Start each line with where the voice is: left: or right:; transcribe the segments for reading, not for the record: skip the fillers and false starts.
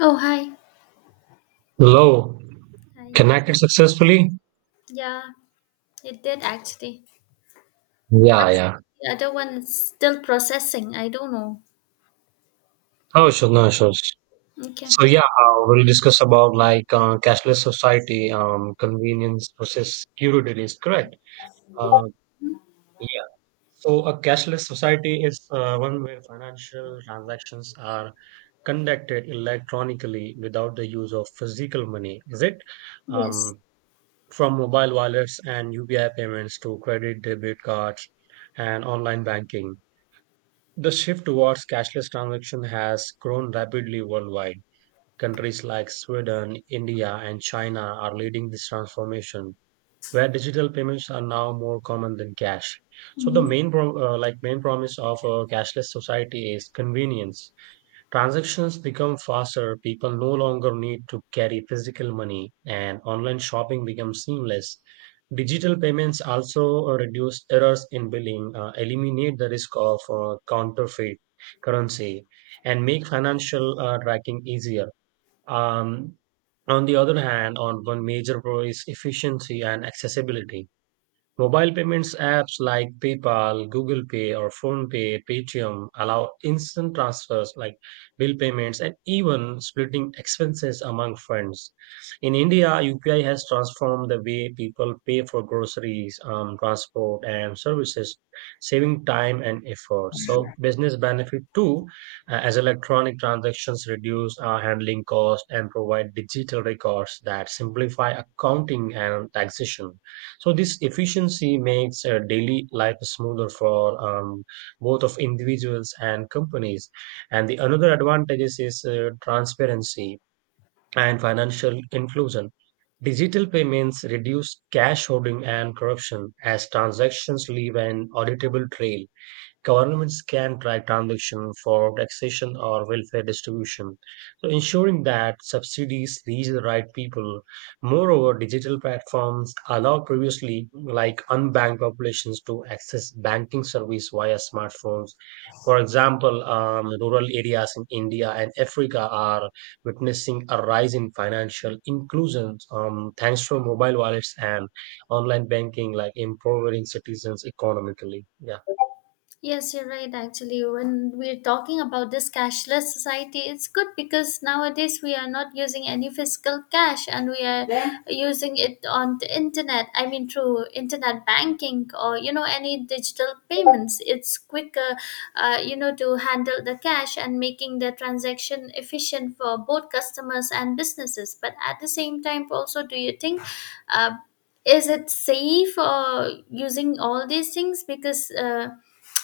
left: Oh, hi.
right: Hello,
left: Hi.
right: connected successfully?
left: Yeah, it did actually.
right: Yeah,
left: But
right: yeah.
left: the other one is still processing. I don't know.
right: Oh, sure, no, sure.
left: Okay.
right: So we'll discuss about cashless society, convenience versus security is correct. Uh, yeah. So a cashless society is one where financial transactions are conducted electronically without the use of physical money, is it?
left: Yes.
right: Um, from mobile wallets and UPI payments to credit, debit cards, and online banking. The shift towards cashless transaction has grown rapidly worldwide. Countries like Sweden, India, and China are leading this transformation, where digital payments are now more common than cash. So the
left: Mhm.
right: main promise of a cashless society is convenience. Transactions become faster, people no longer need to carry physical money, and online shopping becomes seamless. Digital payments also reduce errors in billing, eliminate the risk of counterfeit currency, and make financial tracking easier. Um, on the other hand, on one major pro is efficiency and accessibility. Mobile payments apps like PayPal, Google Pay, or PhonePe, Paytm allow instant transfers like bill payments and even splitting expenses among friends. In India, UPI has transformed the way people pay for groceries, transport, and services, saving time and effort. So business benefit too, as electronic transactions reduce our handling cost and provide digital records that simplify accounting and taxation. So this efficiency makes daily life smoother for both of individuals and companies. And the another advantages is transparency and financial inclusion. Digital payments reduce cash hoarding and corruption as transactions leave an auditable trail. Governments can track transactions for taxation or welfare distribution, so ensuring that subsidies reach the right people. Moreover, digital platforms allow previously like unbanked populations to access banking service via smartphones. For example, rural areas in India and Africa are witnessing a rise in financial inclusion thanks to mobile wallets and online banking, like empowering citizens economically. Yeah.
left: Yes, you're right. Actually, when we're talking about this cashless society, it's good because nowadays we are not using any physical cash and we are Then, using it on the internet. I mean, through internet banking or you know any digital payments. It's quicker, you know, to handle the cash and making the transaction efficient for both customers and businesses. But at the same time, also, do you think? Uh, is it safe using all these things because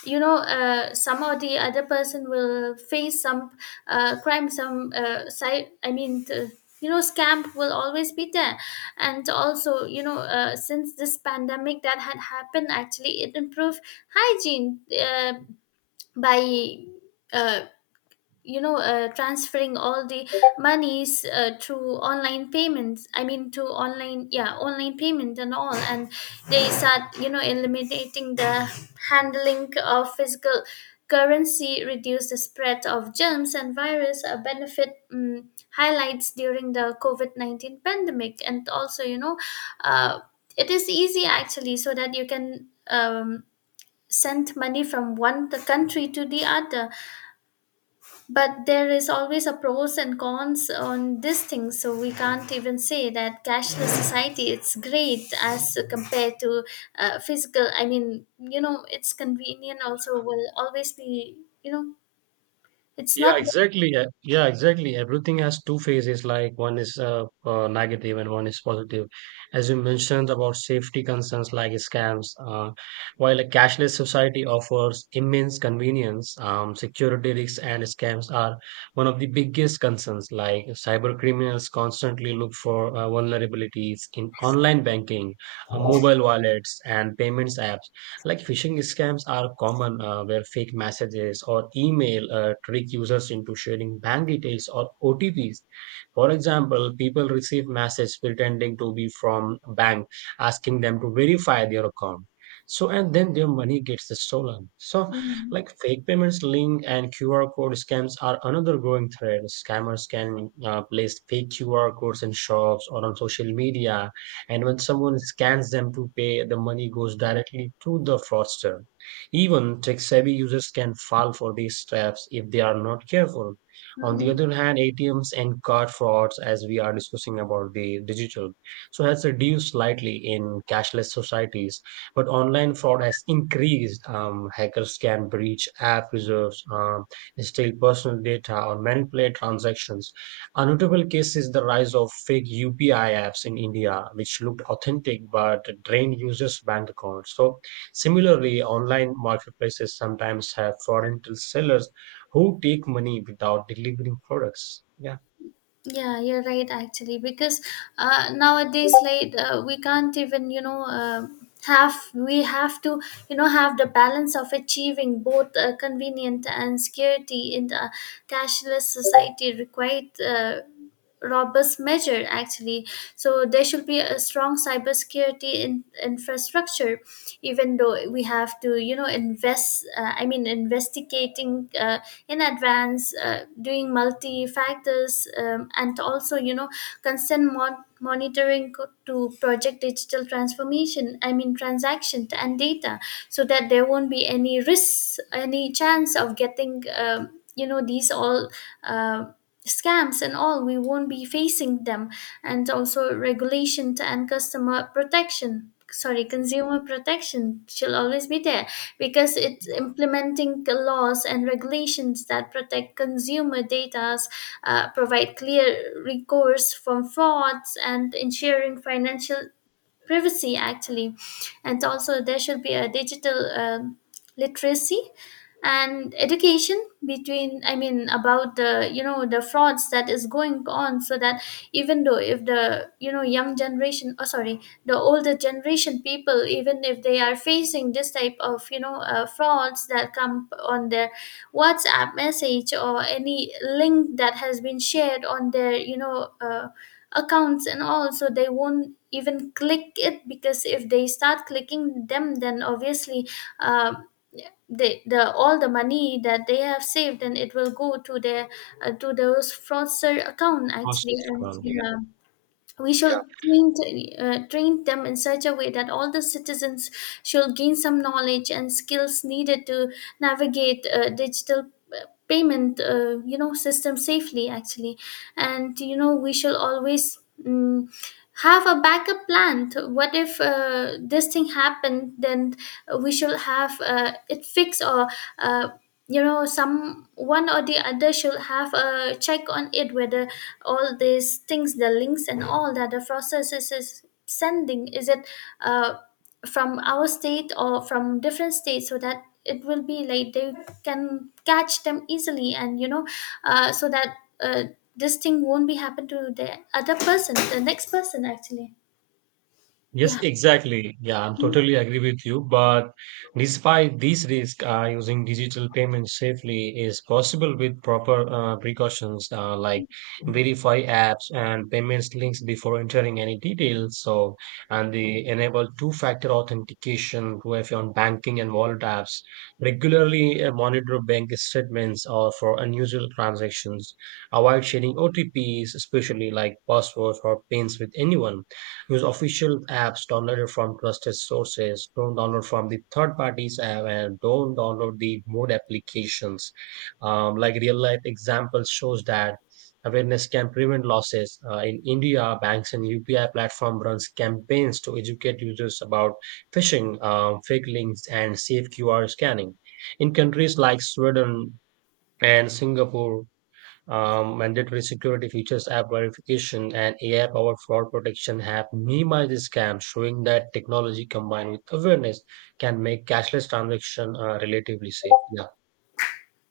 left: you know somehow the other person will face some crime some side, I mean you know, scam will always be there. And also, you know, since this pandemic that had happened, actually it improved hygiene, by uh, you know, transferring all the monies to online payments, I mean to online, yeah, online payment and all, and they start, you know, eliminating the handling of physical currency, reduce the spread of germs and virus, a benefit highlights during the covid-19 pandemic. And also, you know, uh, it is easy actually, so that you can send money from one the country to the other. But there is always a pros and cons on this thing, so we can't even say that cashless society it's great as compared to physical, I mean, you know, it's convenient also will always be, you know, it's
right: Yeah,
left: not.
right: exactly. Yeah, yeah, exactly. Everything has two phases, like one is negative and one is positive. As you mentioned about safety concerns like scams, while a cashless society offers immense convenience, security risks and scams are one of the biggest concerns. Like cyber criminals constantly look for vulnerabilities in online banking, mobile wallets, and payments apps. Like phishing scams are common, where fake messages or email trick users into sharing bank details or OTPs. For example, people receive messages pretending to be from bank, asking them to verify their account. So and then their money gets stolen. So
left: Mm-hmm.
right: like fake payments link and QR code scams are another growing threat. Scammers can place fake QR codes in shops or on social media and when someone scans them to pay, the money goes directly to the fraudster. Even tech savvy users can fall for these traps if they are not careful. On the other hand, ATMs and card frauds, as we are discussing about the digital, so has reduced slightly in cashless societies, but online fraud has increased. Hackers can breach app reserves, steal personal data, or manipulate transactions. A notable case is the rise of fake UPI apps in India, which looked authentic but drained users' bank accounts. So similarly, online marketplaces sometimes have foreign sellers who take money without delivering products. Yeah.
left: Yeah, you're right actually, because nowadays, like, we can't even, you know, have, we have to, you know, have the balance of achieving both convenient and security in the cashless society required robust measure actually. So there should be a strong cybersecurity in, infrastructure, even though we have to, you know, invest, I mean investigating in advance, doing multi factors, and also, you know, consent monitoring to project digital transformation, I mean transaction and data, so that there won't be any risks, any chance of getting you know, these all um, scams and all, we won't be facing them. And also, regulation and customer protection, sorry, consumer protection shall always be there, because it's implementing the laws and regulations that protect consumer data, provide clear recourse from frauds and ensuring financial privacy actually. And also, there should be a digital literacy and education between, I mean about the, you know, the frauds that is going on, so that even though if the, you know, young generation, oh sorry, the older generation people, even if they are facing this type of, you know, frauds that come on their whatsapp message or any link that has been shared on their, you know, accounts and all, so they won't even click it, because if they start clicking them, then obviously um they, the all the money that they have saved, and it will go to their to those fraudster account
right: Cost
left: actually.
right: is
left: And
right: economic.
left: yeah, we
right: Yeah.
left: shall train, train them in such a way that all the citizens shall gain some knowledge and skills needed to navigate digital payment, you know, system safely actually. And you know, we shall always mm have a backup plan to- what if this thing happened, then we shall have it fixed, or uh, you know, some one or the other shall have a check on it, whether all these things, the links and all that the processes is sending, is it uh, from our state or from different states, so that it will be like they can catch them easily. And you know, so that uh, this thing won't be happen to the other person, the next person actually.
right: Yes,
left: Yeah.
right: exactly. Yeah, I'm totally agree with you. But despite these risks, using digital payments safely is possible with proper precautions like verify apps and payments links before entering any details. So, and they enable two-factor authentication to have on banking and wallet apps. Regularly monitor bank statements or for unusual transactions. Avoid sharing OTPs, especially like passwords or pins with anyone. Use official apps downloaded from trusted sources. Don't download from the third parties app and don't download the mode applications. Like real life example shows that awareness can prevent losses. In India, banks and UPI platform runs campaigns to educate users about phishing, fake links, and safe QR scanning. In countries like Sweden and Singapore, mandatory security features, app verification, and AI-powered fraud protection have minimized scams, showing that technology combined with awareness can make cashless transaction relatively safe. Yeah,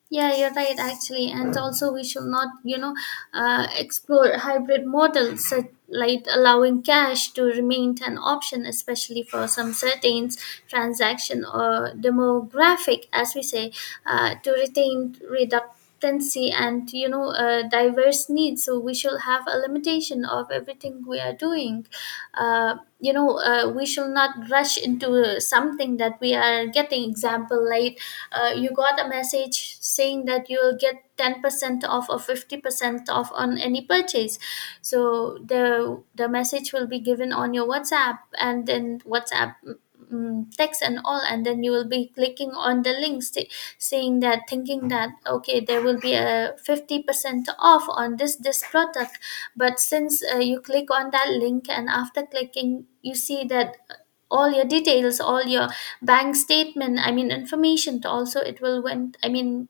left: Yeah, you're right, actually. And also, we should not, you know, explore hybrid models such like allowing cash to remain an option, especially for some certain transaction or demographic, as we say, to retain reductancy and, you know, diverse needs. So we should have a limitation of everything we are doing, you know, we shall not rush into something that we are getting. Example, like, you got a message saying that you will get 10% off or 50% off on any purchase. So the message will be given on your whatsapp, and then whatsapp text and all, and then you will be clicking on the links, saying that, thinking that, okay, there will be a 50% off on this product. But since you click on that link, and after clicking you see that all your details, all your bank statement, I mean information to also, it will went, I mean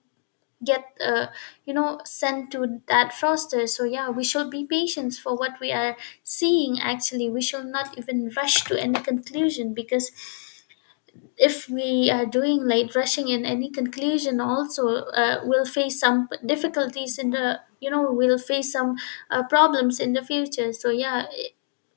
left: get you know, sent to that froster. So yeah, we should be patient for what we are seeing actually. We should not even rush to any conclusion, because if we are doing like rushing in any conclusion also, we'll face some difficulties in the, you know, we'll face some problems in the future. So yeah,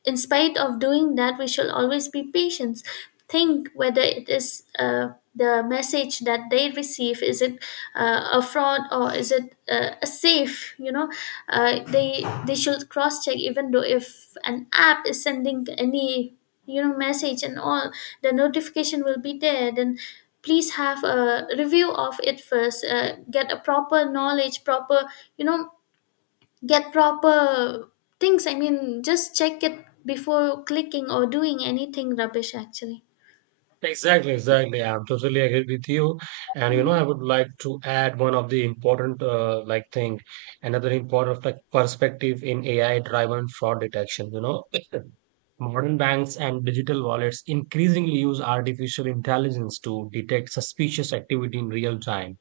left: in spite of doing that, we should always be patient. Think whether it is the message that they receive, is it a fraud or is it a safe? You know, they should cross check, even though if an app is sending any, you know, message and all, the notification will be there, then please have a review of it first. Get a proper knowledge, proper, you know, get proper things. I mean, just check it before clicking or doing anything rubbish, actually.
right: exactly, exactly. I'm totally agree with you. And you know, I would like to add one of the important thing, another important like perspective in AI-driven fraud detection. You know, modern banks and digital wallets increasingly use artificial intelligence to detect suspicious activity in real time.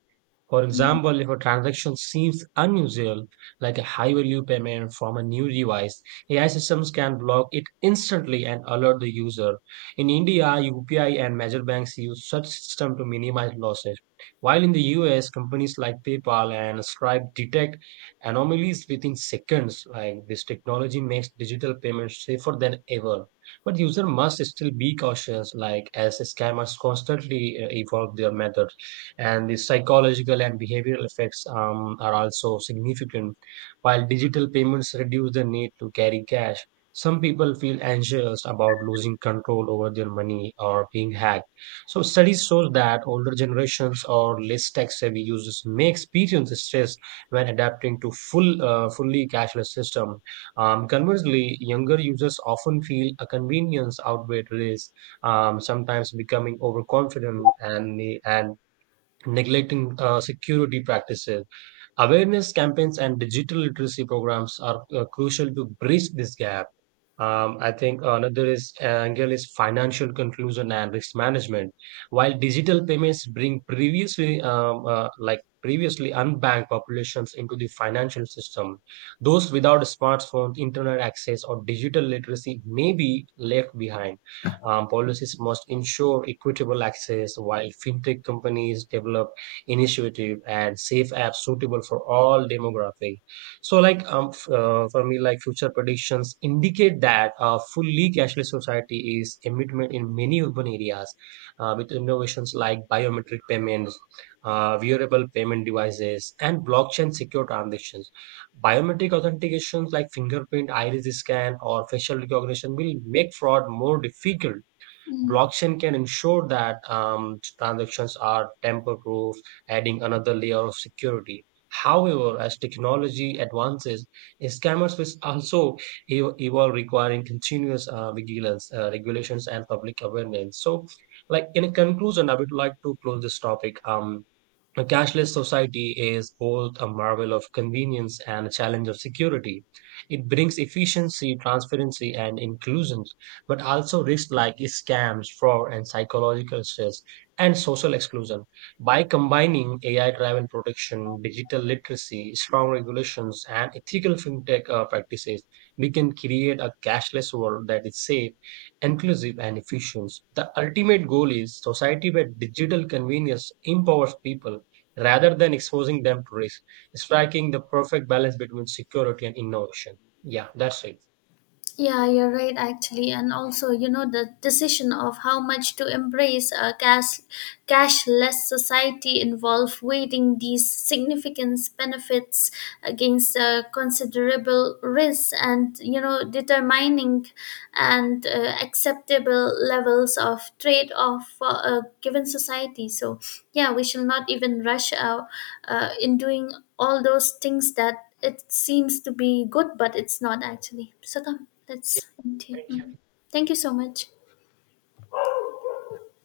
right: For
left: Mhm.
right: example, if a transaction seems unusual, like a high value payment from a new device, AI systems can block it instantly and alert the user. In India, UPI and major banks use such system to minimize losses. While in the US, companies like PayPal and Stripe detect anomalies within seconds. Like this technology makes digital payments safer than ever. But user must still be cautious, like as scammers constantly evolve their methods and the psychological and behavioral effects are also significant. While digital payments reduce the need to carry cash, some people feel anxious about losing control over their money or being hacked. So studies show that older generations or less tech-savvy users may experience stress when adapting to fully cashless system. Conversely, younger users often feel a convenience outweigh risk, sometimes becoming overconfident and neglecting security practices. Awareness campaigns and digital literacy programs are crucial to bridge this gap. I think another is angle is financial conclusion and risk management. While digital payments bring previously unbanked populations into the financial system, those without smartphones, internet access, or digital literacy may be left behind. Policies must ensure equitable access while fintech companies develop initiative and safe apps suitable for all demographic. So, for me, like future predictions indicate that a fully cashless society is a commitment in many urban areas with innovations like biometric payments, wearable payment devices, and blockchain secure transactions. Biometric authentications like fingerprint, iris scan, or facial recognition will make fraud more difficult.
left: Mhm.
right: Blockchain can ensure that transactions are tamper-proof, adding another layer of security. However, as technology advances, scammers will also evolve, requiring continuous vigilance, regulations, and public awareness. So, like in conclusion, I would like to close this topic. A cashless society is both a marvel of convenience and a challenge of security. It brings efficiency, transparency, and inclusion, but also risks like scams, fraud, and psychological stress and social exclusion. By combining AI driven protection, digital literacy, strong regulations, and ethical fintech practices, we can create a cashless world that is safe, inclusive, and efficient. The ultimate goal is society where digital convenience empowers people rather than exposing them to risk, striking the perfect balance between security and innovation. Yeah, that's it.
left: Yeah, you're right, actually. And also, you know, the decision of how much to embrace a cash, cashless society involve weighing these significant benefits against considerable risks, and, you know, determining and acceptable levels of trade off for a given society. So, yeah, we shall not even rush out in doing all those things that it seems to be good, but it's not actually. So come,
right: Yeah,
left: let's end here.
right: right.
left: Mhm. Thank you so much.